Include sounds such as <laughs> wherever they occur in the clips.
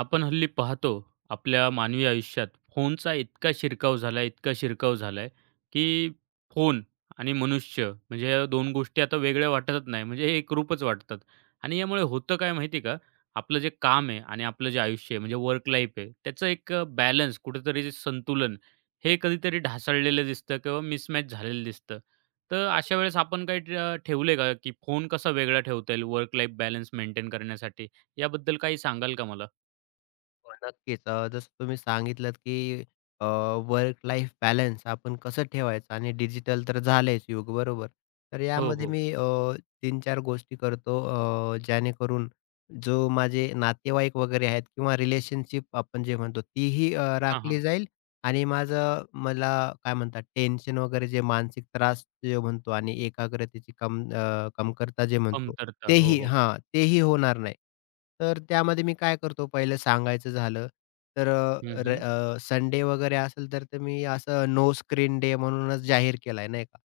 आपण हल्ली पाहतो आपल्या मानवी आयुष्यात फोनचा इतका शिरकाव झाला आहे, की फोन आणि मनुष्य म्हणजे या दोन गोष्टी आता वेगळ्या वाटतच नाही म्हणजे एक रूपच वाटतात आणि यामुळे होतं काय माहिती का? आपलं जे काम आहे आणि आपलं जे आयुष्य आहे म्हणजे वर्क लाईफ आहे त्याचं एक बॅलन्स कुठेतरी जे संतुलन हे कधीतरी ढासळलेलं दिसतं किंवा मिसमॅच झालेलं दिसतं. तर अशा वेळेस आपण काही ट ठेवलंय का, की फोन कसा वेगळा ठेवता येईल वर्क लाईफ बॅलन्स मेंटेन करण्यासाठी? याबद्दल काही सांगाल का मला? हो, नक्कीच. जसं तुम्ही सांगितलंत, की वर्क लाईफ बॅलन्स आपण कसं ठेवायचं आणि डिजिटल तर झालंच युग, बरोबर. तर हो, यामध्ये हो. मी 3-4 गोष्टी करतो जेणेकरून जो माझे नातेवाईक वगैरे आहेत किंवा रिलेशनशिप आपण जे म्हणतो, तीही हां, हां. राखली जाईल आणि माझं मला काय म्हणतात टेन्शन वगैरे जे मानसिक त्रास जे म्हणतो आणि एकाग्रतेची कमतरता जे म्हणतो, कमतरता. हो, तेही हो. हां, तेही होणार नाही. तर त्यामध्ये मी काय करतो पहिलं सांगायचं झालं, तर हं, हं. संडे वगैरे असेल तर ते मी असं नो स्क्रीन डे म्हणूनच जाहीर केलाय नाही का.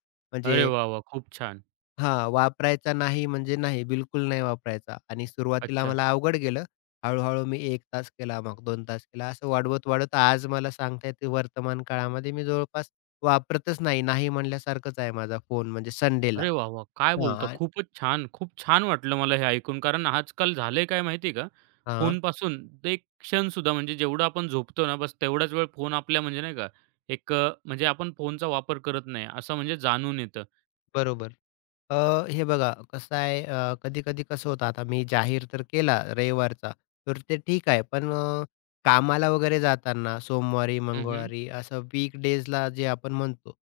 अरे म्हणजे वाह, वाह! खूप छान. हां, वापरायचा नाही म्हणजे नाही, बिलकुल नाही वापरायचा आणि सुरुवातीला अच्छा. मला अवघड गेलं. हळू-हळू मी 1 तास केला, मग 2 तास केला, असं वाढवत-वाढवत आज मला सांगता येते वर्तमान काळामध्ये मी जवळपास वापरतच नाही. नाही म्हणल्यासारखंच आहे माझा फोन म्हणजे संडेला. अरे वाह, वाह! काय बोलता? हां, खूपच छान. खूप छान वाटलं मला हे ऐकून. कारण आजकाल झालंय काय माहिती आहे का? हां, फोनपासून ते एक क्षणसुद्धा म्हणजे जेवढं आपण झोपतो ना, बस तेवढाच वेळ फोन आपल्या म्हणजे नाही का, म्हणजे आपण फोनचा वापर करत नाही असं म्हणजे जाणून येतं. बरोबर. अ, हे बघा कसं आहे कधी-कधी कसं होतं आता मी जाहीर तर केला रविवारचा, तर ते ठीक आहे. पण कामाला वगैरे जाताना सोमवारी, हं, हं. मंगळवारी असं वीक डेजला जे आपण म्हणतो,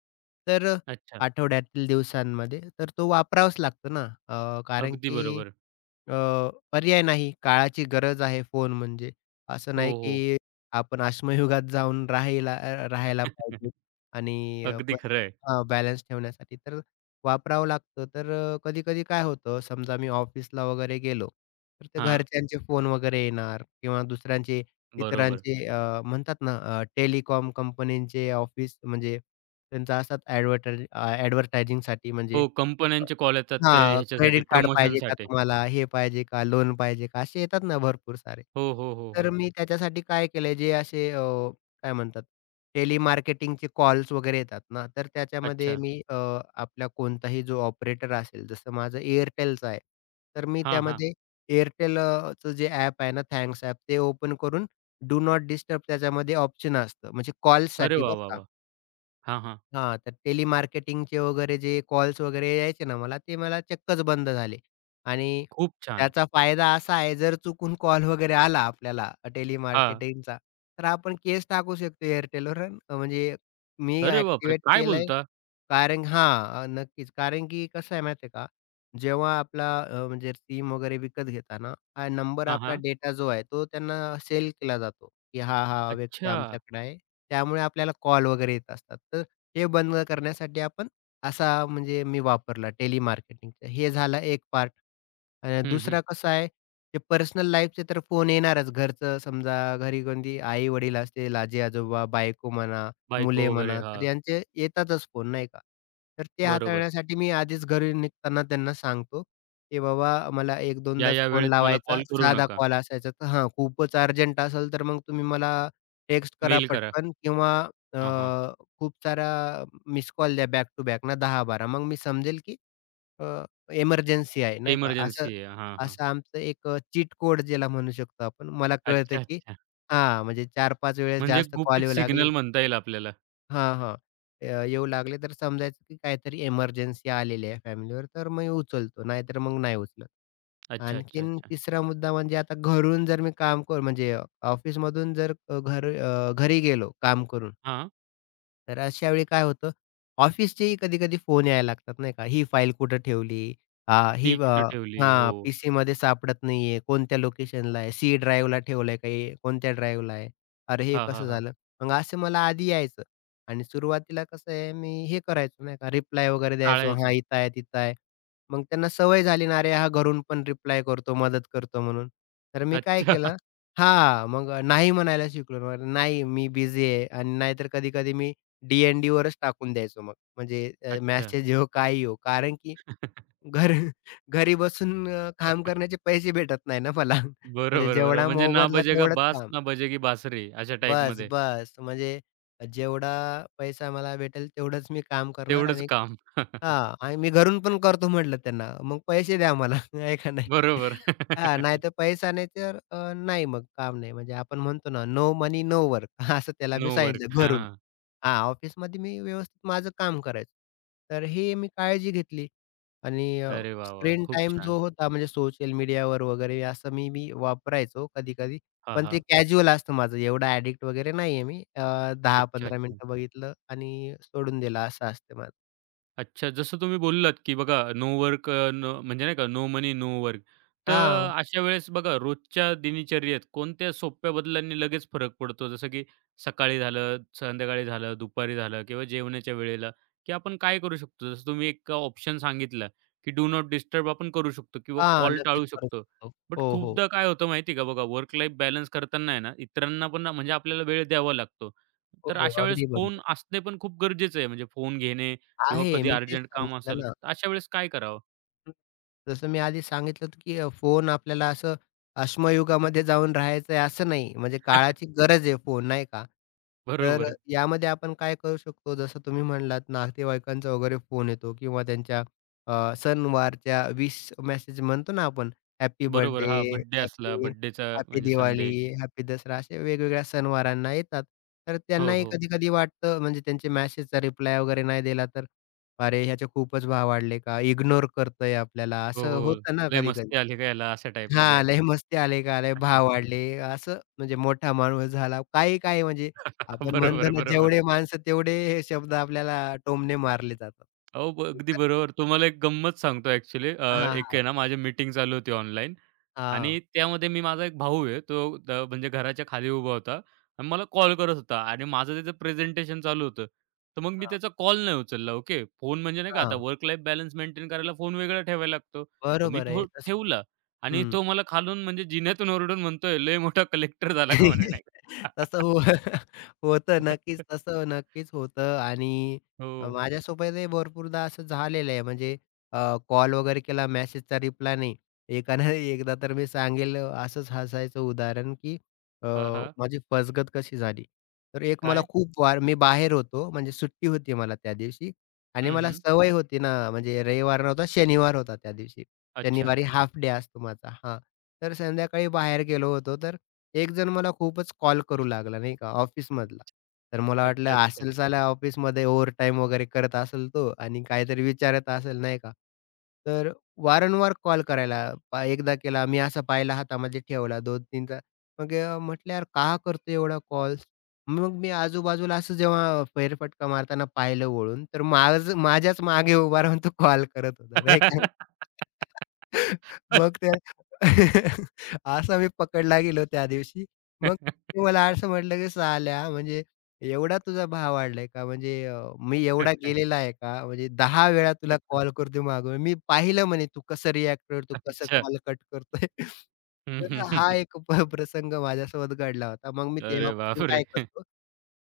तर अच्छा. आठवड्यातील दिवसांमध्ये तर तो वापरावाच लागतो ना. कारण अगदी की बरोबर. पर्याय नाही. काळाची गरज आहे फोन म्हणजे. असं हो, नाही हो. की आपण अश्मयुगात जाऊन राहायला पाहिजे <laughs> आणि अगदी पण खरं आहे. हां, बॅलन्स ठेवण्यासाठी तर वापरावं लागतं. तर कधी-कधी काय होतं, समजा मी ऑफिसला वगैरे गेलो, तर ते हां, घरच्यांचे फोन वगैरे येणार किंवा दुसऱ्यांचे बरोबर. इतरांचे म्हणतात ना टेलिकॉम कंपनीचे ऑफिस म्हणजे त्यांचा असतात ॲडव्हर्टायझिंगसाठी म्हणजे हो, कंपन्यांचे कॉल येतात ते हां, ह्याच्यासाठी क्रेडिट कार्ड पाहिजे का प्रमोशनसाठी. तुम्हाला? हे पाहिजे का? लोन पाहिजे का? असे येतात ना भरपूर सारे. हो, हो, हो, तर हो. मी त्याच्यासाठी काय केलंय, जे असे काय म्हणतात टेलिमार्केटिंगचे कॉल्स वगैरे येतात ना, तर त्याच्यामध्ये अच्छा. मी आपला कोणताही जो ऑपरेटर असेल, जसं माझं एअरटेलचं आहे, तर मी हां, हां. त्यामध्ये एअरटेलचं जे ॲप आहे ना, थँक्स ॲप ते ओपन करून डू नॉट डिस्टर्ब त्याच्यामध्ये ऑप्शन असतं, म्हणजे अरे कॉल्ससाठी वाह, बरं वाह, का. वाह! हां, हां. हां, तर टेलिमार्केटिंगचे वगैरे जे कॉल्स वगैरे यायचे ना मला, ते मला चक्कच बंद झाले. आणि खूप छान. त्याचा फायदा असा आहे, जर चुकून कॉल वगैरे आला आपल्याला हां. टेलिमार्केटिंगचा, तर आपण केस टाकू शकतो Airtelवर. म्हणजे मी अरे बापरे! ॲक्टिव्हेट काय केलंय बोलता? कारण हां, नक्कीच. कारण की कसं आहे माहिती आहे का, जेव्हा आपला म्हणजे सिम वगैरे विकत घेताना हा नंबर हां, आपला हां. डेटा जो आहे तो त्यांना सेल केला जातो, की हा, हा व्यक्ती अच्छा. आमच्याकडे आहे. त्यामुळे आपल्याला कॉल वगैरे येत असतात. तर हे बंद करण्यासाठी आपण असा म्हणजे मी वापरला टेलिमार्केटिंगचा. हे झाला एक पार्ट. आणि हं, हं. दुसरा कसा आहे, ते पर्सनल लाईफचे तर फोन येणारच. घरचं समजा घरी कोणती आई-वडील असतील, आजी-आजोबा, बायको म्हणा, बायको मुले वगैरे. म्हणा, तर हां. यांचे येतातच फोन नाही का. तर ते बरोबर. हाताळण्यासाठी मी आधीच घरी निघताना त्यांना सांगतो, की बाबा मला एक या, 2दाच या फोन वेळेत मला लावायचा, कॉल करू साधा नका. कॉल असायचा. तर हां, खूपच अर्जंट असेल तर मग तुम्ही मला टेक्स्ट करा मेल करा. पटकन किंवा अ, हां, हां. खूप सारा मिस कॉल द्या बॅक टू बॅक ना 10-12. मग मी समजेल की अ, एमर्जन्सी आहे नाही का? असं इमर्जन्सी आहे. हां, हां. असं आमचं एक चीट कोड ज्याला म्हणू शकतो आपण. मला कळतं अच्छा, की अच्छा. हां, म्हणजे चार पाच वेळेस म्हणजे जास्त कॉल गुपित येऊ लागले सिग्नल म्हणता येईल आपल्याला. हां, हां. येऊ लागले तर समजायचं की काहीतरी एमर्जन्सी आलेली आहे फॅमिलीवर, तर मग उचलतो, नाहीतर मग नाही उचलत. अच्छा, अच्छा, आणखीन अच्छा. तिसरा मुद्दा म्हणजे आता घरून जर मी काम करू म्हणजे ऑफिसमधून जर घरी गेलो काम करून, हां. तर अशा वेळी काय होतं, ऑफिसचेही कधी-कधी फोन यायला लागतात नाही का, ही फाईल कुठं ठेवली? आ, ती ही कुठे अ, ठेवली? हो. हां, पीसीमध्ये सापडत नाहीये, कोणत्या लोकेशनला आहे? सी ड्राईव्हला ठेवलंय का हे? कोणत्या ड्राईव्हला आहे? अरे, हे हां, हां, कसं हां. झालं? मग असं मला आधी यायचं आणि सुरुवातीला कसं आहे, मी हे करायचो नाही का, रिप्लाय वगैरे द्यायचो, हां, टाळायची. इथं आहे, तिथं आहे. मग त्यांना सवय झाली ना, अरे, हा घरून पण रिप्लाय करतो, मदत करतो म्हणून. तर मी काय अच्छा. केलं हां, मग नाही म्हणायला शिकलो. मग नाही, मी बिझी आहे आणि नाहीतर कधी-कधी मी डी-एन-डीवरच टाकून द्यायचो मग. म्हणजे अच्छा. मेसेज येवो, काय येवो. कारण की घर <laughs> घरी बसून काम करण्याचे पैसे भेटत नाही ना मला. <laughs> म्हणजे बरोबर, बरोबर. जेवढा म्हणजे ना मोबदला बजेगा तेवढंच बास, काम. ना बजेगी बासरी अशा बस, टाईपमध्ये. बस. म्हणजे जेवढा पैसा मला भेटेल तेवढंच मी काम करणार तेवढंच आणि काम. हां. आणि मी घरून पण करतो म्हटलं त्यांना. मग पैसे द्या मला. <laughs> आहे का नाही? बरोबर. <laughs> हां. <laughs> नाहीतर पैसा नाही तर नाही मग काम नाही. म्हणजे आपण म्हणतो ना, "नो मनी, नो वर्क." <laughs> असं त्याला नो मी वर्क. सांगितलं घरून. हां, हां, ऑफिसमध्ये मी व्यवस्थित माझं काम करायचो. तर हे मी काळजी घेतली आणि अरे वाह, वाह! स्क्रीन खूप टाईम छान. जो होता म्हणजे सोशल मीडियावर वगैरे असं मी मी वापरायचो कधी-कधी. हां, पण ते हां. कॅज्युअल असतं माझं एवढं ॲडिक्ट वगैरे नाहीये मी. अच्छा, 10-15 अच्छा. मिनिटं बघितलं आणि सोडून दिलं असं असतं माझं. अच्छा, जसं तुम्ही बोललात, की बघा नो वर्क अ, नो म्हणजे नाही का नो मनी नो वर्क. तर हां, अशा वेळेस बघा रोजच्या दिनचर्येत कोणत्या सोप्या बदलांनी लगेच फरक पडतो? जसं की सकाळी झालं, संध्याकाळी झालं, दुपारी झालं किंवा जेवणाच्या वेळेला, की आपण काय करू शकतो? जसं तुम्ही एक ऑप्शन सांगितला, की डू नॉट डिस्टर्ब आपण करू शकतो किंवा हां, कॉल नक्कीच टाळू करू शकतो. शकतो. बट हो, हो. खूपदा काय होतं माहिती आहे का बघा वर्क लाईफ बॅलन्स करताना आहे ना, इतरांना पण म्हणजे आपल्याला वेळ द्यावा लागतो. तर हो, अशा वेळेस अगदी फोन बरोबर. असणे पण खूप गरजेचं आहे. म्हणजे फोन घेणे किंवा आहे कधी मी तेच अर्जंट काम सांगितलं असेल, ना. तर अशा वेळेस काय करावं? जसं मी आधी सांगितलं होतं, की फोन आपल्याला असं अश्मयुगामध्ये जाऊन राहायचं आहे असं नाही. म्हणजे काळाची <laughs> गरज आहे फोन नाही का? तर बरोबर, यामध्ये आपण काय करू शकतो जसं तुम्ही म्हणलात नातेवाईकांचा वगैरे फोन येतो किंवा त्यांच्या सणवारच्या विश मेसेज म्हणतो ना आपण हॅपी बरोबर. हां, बर्थडे, बर्थडे असला, हॅपी बर्थडेचा हॅपी म्हणजे संदेश. दिवाळी, हॅपी दसरा असे वेगवेगळ्या सणवारांना येतात. तर हो, त्यांनाही हो. कधी-कधी वाटतं म्हणजे त्यांचे मेसेजचा रिप्लाय वगैरे नाही दिला तर अरे, ह्याचे खूपच भाव वाढले का? इग्नोर करतोय आपल्याला, हो, असं हो. होतं ना लय कधी-कधी. मस्ती आली का याला अशा टाईपमध्ये. हां, लय मस्ती आले का? लय भाव <laughs> वाढले, असं म्हणजे मोठा माणूस झाला. काही-काही म्हणजे आपण म्हणतो बरोबर, ना, बरोबर. जेवढे माणसं तेवढे हे शब्द आपल्याला टोमणे मारले जातात. अगदी बरोबर. तुम्हाला एक गंमत सांगतो ॲक्चुअली. हां, एक आहे ना माझी मीटिंग चालू होती ऑनलाईन आणि हां, त्यामध्ये मी माझा एक भाऊ आहे. तो म्हणजे घराच्या खाली उभा होता आणि मला कॉल करत होता आणि माझं त्याचं प्रेझेंटेशन चालू होतं. तर मग मी हां, त्याचा कॉल नाही उचलला. ओके. फोन म्हणजे नाही का आता हां, वर्क लाईफ बॅलन्स मेंटेन करायला फोन वेगळा ठेवायला लागतो. तर मी बरोबर तो आहे तसं. ठेवला आणि हं. तो मला खालून म्हणजे जिन्यातून ओरडून म्हणतोय, "लय मोठा कलेक्टर झाला का?" म्हणे नाही <laughs> का. तसं हो <laughs> होतं. <laughs> नक्कीच तसं नक्कीच होतं आणि हो. माझ्यासोबतही भरपूरदा असं झालेलं आहे. म्हणजे कॉल वगैरे केला, मेसेजचा रिप्लाय नाही. एकानं <laughs> एकदा तर मी सांगेल असंच हसायचं उदाहरण, की अ, हां, हां. माझी फसगत कशी झाली. तर एक मला काय? खूप वार मी बाहेर होतो, म्हणजे सुट्टी होती मला त्या दिवशी आणि हं, मला हं. सवय होती ना, म्हणजे रविवार नव्हता, शनिवार होता त्या दिवशी. अच्छा. शनिवारी हाल्फ डे असतो माझा. हां, तर संध्याकाळी बाहेर गेलो होतो. तर एक जण मला खूपच कॉल करू लागला नाही का ऑफिसमधला. तर मला वाटलं अच्छा, अच्छा. असेल साला ऑफिसमध्ये ओव्हरटाईम वगैरे करत असेल तो आणि काहीतरी विचारत असेल नाही का. तर वारंवार कॉल करायला पा एकदा केला मी असा पाहिला हातामध्ये ठेवला 2-3चा. मग म्हटलं यार का करतोय एवढा कॉल्स? मग मी आजूबाजूला असं जेव्हा फेरफटका मारताना पाहिलं वळून तर माझ्याच मागे उभा राहून तो कॉल करत होता नाही का. मग <laughs> त्या <laughs> असा मी पकडला गेलो त्या दिवशी. मग ते मला असं म्हटलं, की "साल्या म्हणजे एवढा तुझा भाव वाढलाय का? म्हणजे मी एवढा गेलेला आहे का? म्हणजे 10 वेळा तुला कॉल करतो मागून. मी पाहिलं" म्हणे, "तू कसं रिएक्ट करतो, कसं अच्छा. कॉल कट करतोय." <laughs> हं, तर हं, हा हं. एक प्रसंग माझ्यासोबत घडला होता. मग मी अरे तेव्हापासून बापरे! काय करतो,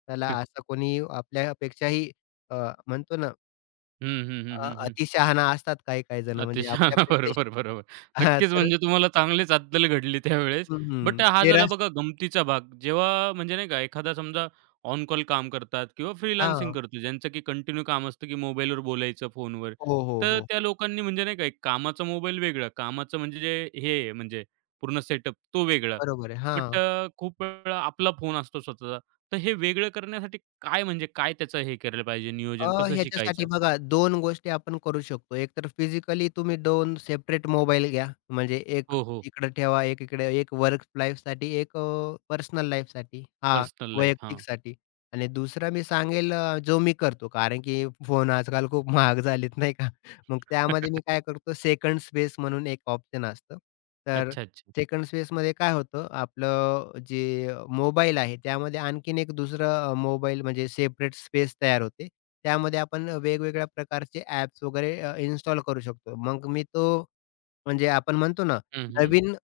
त्याला असं कोणी आपल्यापेक्षाही अ, म्हणतो ना हं, हं, हं, हं, हं. अतिशहाणा असतात काही-काही जण म्हणजे अतिशहाणा. <laughs> आपल्यापेक्षा बरोबर, बरोबर. नक्कीच म्हणजे <laughs> तुम्हाला चांगलीच अद्दल घडली त्यावेळेस. हं, हं. बट हा चेहरा झाला बघा गमतीचा भाग. जेव्हा म्हणजे नाही का एखादा समजा ऑन कॉल काम करतात किंवा फ्रीलान्सिंग हां. करतो ज्यांचं की कंटिन्यू काम असतं की मोबाईलवर बोलायचं फोनवर. हो, हो, तर हो. त्या लोकांनी म्हणजे नाही का एक कामाचा मोबाईल वेगळा, कामाचं म्हणजे जे हे आहे म्हणजे पूर्ण सेटअप तो वेगळा. बरोबर आहे. बट हां. खूप वेळा आपला फोन असतो स्वतःचा. तर हे वेगळं करण्यासाठी काय म्हणजे काय त्याचं हे केलं पाहिजे नियोजन कसं शिकायचं? ह्याच्यासाठी बघा 2 गोष्टी आपण करू शकतो. एकतर फिजिकली तुम्ही दोन सेपरेट मोबाईल घ्या. म्हणजे एक हो, हो. इकडे ठेवा, एक इकडे, एक वर्क लाईफसाठी, एक पर्सनल लाईफसाठी. हां, पर्सनल लाईफ. हां. वैयक्तिकसाठी. आणि दुसरा मी सांगेल जो मी करतो. कारण की फोन आजकाल खूप महाग झालेत नाही का? मग त्यामध्ये मी <laughs> काय करतो सेकंड स्पेस म्हणून एक ऑप्शन असतं. तर अच्छा, अच्छा. सेकंड स्पेसमध्ये काय होतं आपलं जे मोबाईल आहे त्यामध्ये आणखीन एक दुसरं मोबाईल म्हणजे सेपरेट स्पेस तयार होते. त्यामध्ये आपण वेगवेगळ्या प्रकारचे ॲप्स वगैरे इन्स्टॉल करू शकतो. मग मी तो म्हणजे आपण म्हणतो ना, हं, हं. नवीन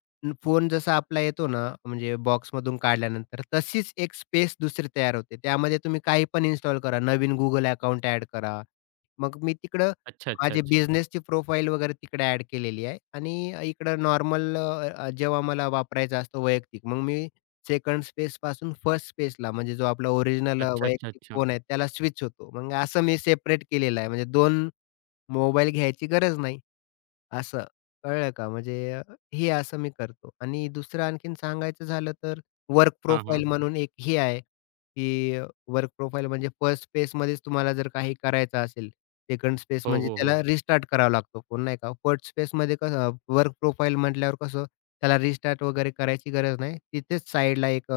फोन जसा आपला येतो ना, म्हणजे बॉक्समधून काढल्यानंतर तशीच एक स्पेस दुसरी तयार होते. त्यामध्ये तुम्ही काही पण इन्स्टॉल करा. नवीन Google अकाउंट ॲड करा मग मी तिकडं अच्छा, अच्छा, माझी अच्छा. बिझनेसची प्रोफाईल वगैरे तिकडे ॲड केलेली आहे आणि इकडं नॉर्मल जेव्हा मला वापरायचा असतो वैयक्तिक, मग मी सेकंड स्पेसपासून फर्स्ट स्पेसला म्हणजे जो आपला ओरिजिनल अच्छा, अच्छा, वैयक्तिक अच्छा. फोन आहे त्याला स्विच होतो. मग असं मी सेपरेट केलेलं आहे. म्हणजे 2 मोबाईल घ्यायची गरज नाही. असं, कळलं का? म्हणजे हे असं मी करतो आणि दुसरं आणखीन सांगायचं झालं तर वर्क हां, हां. प्रोफाइल म्हणून एक हे आहे, की वर्क प्रोफाइल म्हणजे फर्स्ट स्पेसमध्येच तुम्हाला जर काही करायचं असेल, सेकंड स्पेस हो, म्हणजे हो, हो. त्याला रिस्टार्ट करावा लागतो फोन नाही का? फर्स्ट स्पेसमध्ये कसं वर्क प्रोफाइल म्हटल्यावर कसं त्याला रिस्टार्ट वगैरे करायची गरज नाही. तिथेच साइडला एक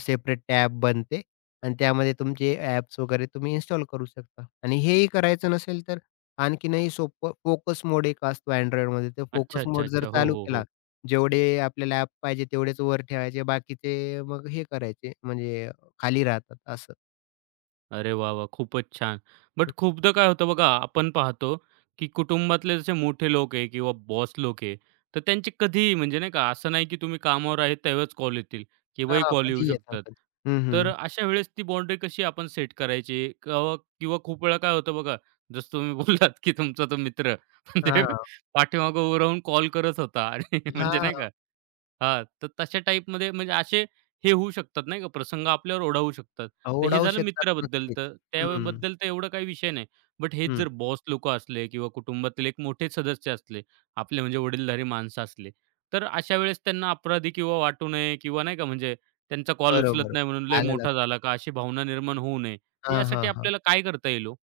सेपरेट टॅब बनते आणि त्यामध्ये तुमचे ॲप्स वगैरे तुम्ही इन्स्टॉल करू शकता आणि हेही करायचं नसेल तर आणखीनही सोपं फोकस मोड एक असतो Androidमध्ये. ते अच्छा, फोकस अच्छा, मोड जर अच्छा. हो, चालू हो, केला, हो. जेवढे आपल्याला ॲप पाहिजे तेवढेच वर ठेवायचे. बाकीचे मग हे करायचे म्हणजे खाली राहतात असं. अरे वाह, वाह! खूपच छान. बट हं. खूपदा काय होतं बघा, आपण पाहतो, की कुटुंबातले जसे मोठे लोक आहे किंवा बॉस लोक आहे, तर त्यांची कधीही म्हणजे नाही का, असं नाही की तुम्ही कामावर आहेत त्यावेळेस कॉल येतील, केव्हाही हां, कॉल येऊ कधीही येतात शकतात. कधी. हं, तर हं. अशा वेळेस ती बाउंडरी कशी आपण सेट करायची? किंवा खूप वेळा काय होतं बघा, जसं तुम्ही <laughs> बोललात की तुमचा तो मित्र <laughs> म्हणजे हां, पाठीमागं उभं राहून कॉल करत होता आणि <laughs> म्हणजे हां. नाही का हां, तर तशा टाईपमध्ये म्हणजे असे हे होऊ शकतात नाही का, प्रसंग आपल्यावर ओढावू शकतात. तर हे अवडावू झालं शकतात मित्राबद्दल नक्कीच. तर हं, त्याबद्दल तर एवढं काही विषय नाही. बट हेच हं. जर बॉस लोकं असले किंवा कुटुंबातील एक मोठे सदस्य असले, आपले म्हणजे वडीलधारी माणसं असले, तर अशा वेळेस त्यांना अपराधी किंवा वाटू नये किंवा नाही का म्हणजे त्यांचा कॉल बरोबर. उचलत नाही म्हणून लय आलं मोठा लक्षात. झाला का अशी भावना निर्माण होऊ नये. तर हां, हां, यासाठी हां. आपल्याला काय करता येईल ओ?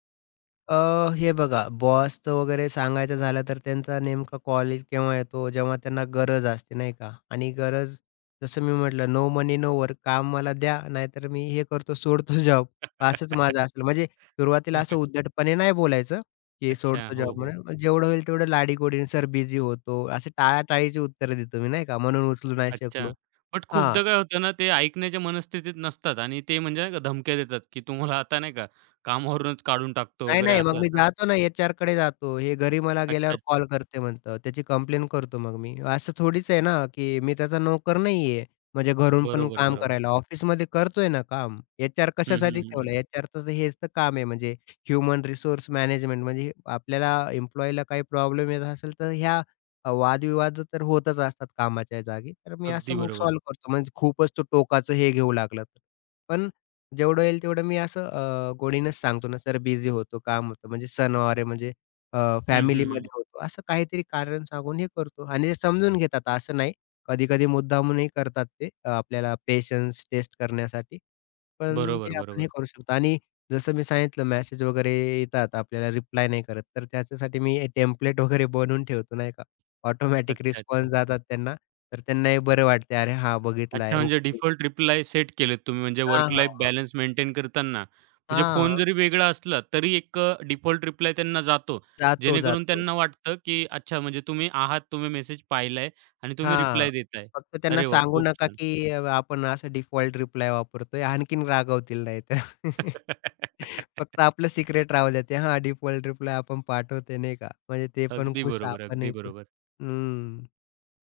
अ, हे बघा बॉसचं वगैरे सांगायचं झालं तर त्यांचा नेमका कॉल केव्हा येतो जेव्हा त्यांना गरज असते नाही का? आणि गरज जसं मी म्हटलं नो मनी नो वर्क काम मला द्या नाहीतर मी हे करतो सोडतो जॉब असंच माझं <laughs> असलं. म्हणजे सुरुवातीला असं उद्धटपणे नाही बोलायचं, की अच्छा. सोडतो हो, जॉब हो. म्हणून मग जेवढं होईल तेवढं लाडी सर बिझी होतो. असे टाळाटाळीची उत्तरं देतो मी नाही का म्हणून उचलू नाही अच्छा. शकलो. बट हां. खूपदा काय होतं ना, ते ऐकण्याच्या मनस्थितीत नसतात आणि ते म्हणजे नाही का धमक्या देतात, की तुम्हाला आता नाही का कामावरूनच काढून टाकतो नाही, वगैरे नाही. मग असं. मी आता- जातो ना एचआरकडे जातो. हे घरी मला अच्छा, गेल्यावर अच्छा. कॉल करते म्हणतं. त्याची कंप्लेन करतो मग मी. असं थोडीच आहे ना, की मी त्याचा नोकर नाहीये. म्हणजे घरून पण बरोबर, काम बरोबर. करायला. ऑफिसमध्ये करतोय ना काम. एचआर हं, हं, कशासाठी हं, हं. ठेवलं? एचआरचं हेच तर काम आहे म्हणजे ह्युमन रिसोर्स मॅनेजमेंट म्हणजे आपल्याला एम्प्लॉयीला काही प्रॉब्लेम येत असेल तर ह्या वादविवाद तर होतच असतात कामाच्या जागी. तर मी अगदी असं मग बरोबर. सॉल्व्ह करतो. म्हणजे खूपच तो टोकाचं हे घेऊ लागला तर. पण जेवढं होईल तेवढं मी असं गोडीनच सांगतो ना, "सर बिझी होतो, काम होतं." म्हणजे सणवार आहे म्हणजे अ, हं, हं, हं. फॅमिलीमध्ये होतो. असं काहीतरी कारण सांगून हे करतो आणि ते समजून घेतात. असं नाही, कधी-कधी मुद्दामूनही करतात ते आपल्याला पेशन्स टेस्ट करण्यासाठी. पण बरोबर, ते आपण हे बरोबर. करू शकतो आणि जसं मी सांगितलं मेसेज वगैरे येतात, आपल्याला रिप्लाय नाही करत, तर त्याच्यासाठी मी टेम्प्लेट <laughs> वगैरे बनवून ठेवतो नाही का. ऑटोमॅटिक अच्छा, अच्छा. रिस्पॉन्स जातात त्यांना, तर त्यांनाही बरं वाटते. "अरे हां, अच्छा बघितलाय. म्हणजे ओके." डिफॉल्ट रिप्लाय सेट केलेत तुम्ही म्हणजे हां, वर्क हां, लाईफ हां. बॅलन्स मेंटेन करताना. म्हणजे फोन हां. जरी वेगळा असला तरी एक डिफॉल्ट रिप्लाय त्यांना जातो. जातो, जेणेकरून जातो. त्यांना वाटतं, की अच्छा म्हणजे तुम्ही आहात, तुम्ही मेसेज पाहिलाय आणि तुम्ही हां. रिप्लाय देताय. फक्त त्यांना अरे वाह! सांगू खूप नका, छान. की आपण असा डिफॉल्ट रिप्लाय वापरतोय. आणखीन रागवतील नाहीतर. <laughs> फक्त आपलं सिक्रेट राहू द्या. ते हां, डिफॉल्ट रिप्लाय आपण पाठवतोय नाही का? म्हणजे ते पण अगदी खुश, बरोबर, अगदी आपणही खुश. बरोबर. हं.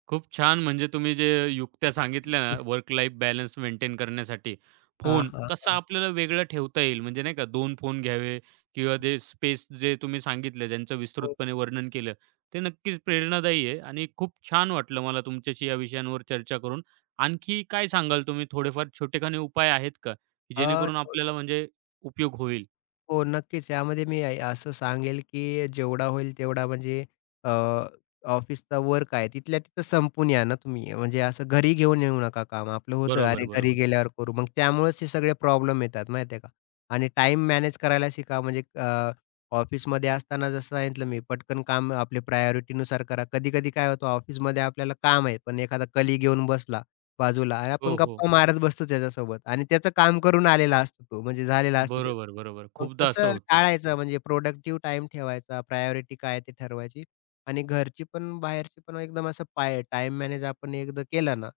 खूप छान. म्हणजे तुम्ही जे युक्त्या सांगितल्या ना, वर्क लाईफ बॅलन्स मेंटेन करण्यासाठी. हां, फोन हां, कसा हां. आपल्याला वेगळा ठेवता येईल, म्हणजे नाही का दोन फोन घ्यावे किंवा जे स्पेस जे तुम्ही सांगितलं, ज्यांचं हो. विस्तृतपणे वर्णन केलं, ते नक्कीच प्रेरणादायी आहे आणि खूप छान वाटलं मला तुमच्याशी या विषयांवर चर्चा करून. आणखी काय सांगाल तुम्ही थोडेफार छोटेखानी उपाय आहेत का? की हां, जेणेकरून छो आपल्याला म्हणजे उपयोग होईल? हो, नक्कीच. यामध्ये मी असं सांगेल, की जेवढा होईल तेवढा म्हणजे अ, ऑफिसचा वर्क आहे, तिथल्या तिथं संपवून या ना तुम्ही. म्हणजे असं घरी घेऊन येऊ नका काम. आपलं होतं, बरोबर, अरे घरी बरोबर. गेल्यावर करू. मग त्यामुळेच हे सगळे प्रॉब्लेम येतात माहिती आहे का? आणि टाईम मॅनेज करायला शिका. म्हणजे ऑफिसमध्ये असताना जसं सांगितलं मी, पटकन काम आपले प्रायोरिटीनुसार करा. कधी-कधी काय होतं, ऑफिसमध्ये आपल्याला काम आहे, पण एखादा कलीग येऊन बसला बाजूला आणि हो, आपण हो. गप्पा मारत बसतो त्याच्यासोबत आणि त्याचं काम करून आलेला असतो तो, म्हणजे झालेला असतो त्याचं. बरोबर, बरोबर. मग खूपदा असं कसं होतं. टाळायचं म्हणजे प्रोडक्टिव्ह टाईम ठेवायचा, प्रायोरिटी काय ते ठरवायची आणि घरची पण बाहेरची पण एकदम असं पाय टाईम मॅनेज आपण एकदा केलं ना,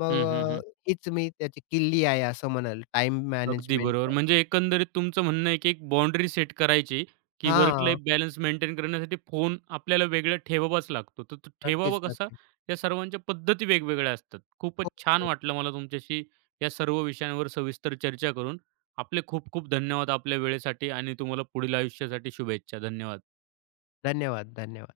मग हं, हं, हं. हीच मी त्याची किल्ली आहे असं म्हणाल टाईम अगदी मॅनेजमेंट. बरोबर. म्हणजे एकंदरीत तुमचं म्हणणं आहे, की एक बाउंडरी सेट करायची, की वर्क हां, लाईफ बॅलन्स मेंटेन करण्यासाठी फोन आपल्याला वेगळा ठेवावाच लागतो. तर तो ठेवावा नक्कीच, कसा? नक्कीच. या सर्वांच्या पद्धती वेगवेगळ्या असतात. खूपच हो, छान हो. वाटलं मला तुमच्याशी या सर्व विषयांवर सविस्तर चर्चा करून. आपले खूप खूप धन्यवाद आपल्या वेळेसाठी आणि तुम्हाला पुढील आयुष्यासाठी शुभेच्छा. धन्यवाद. धन्यवाद, धन्यवाद.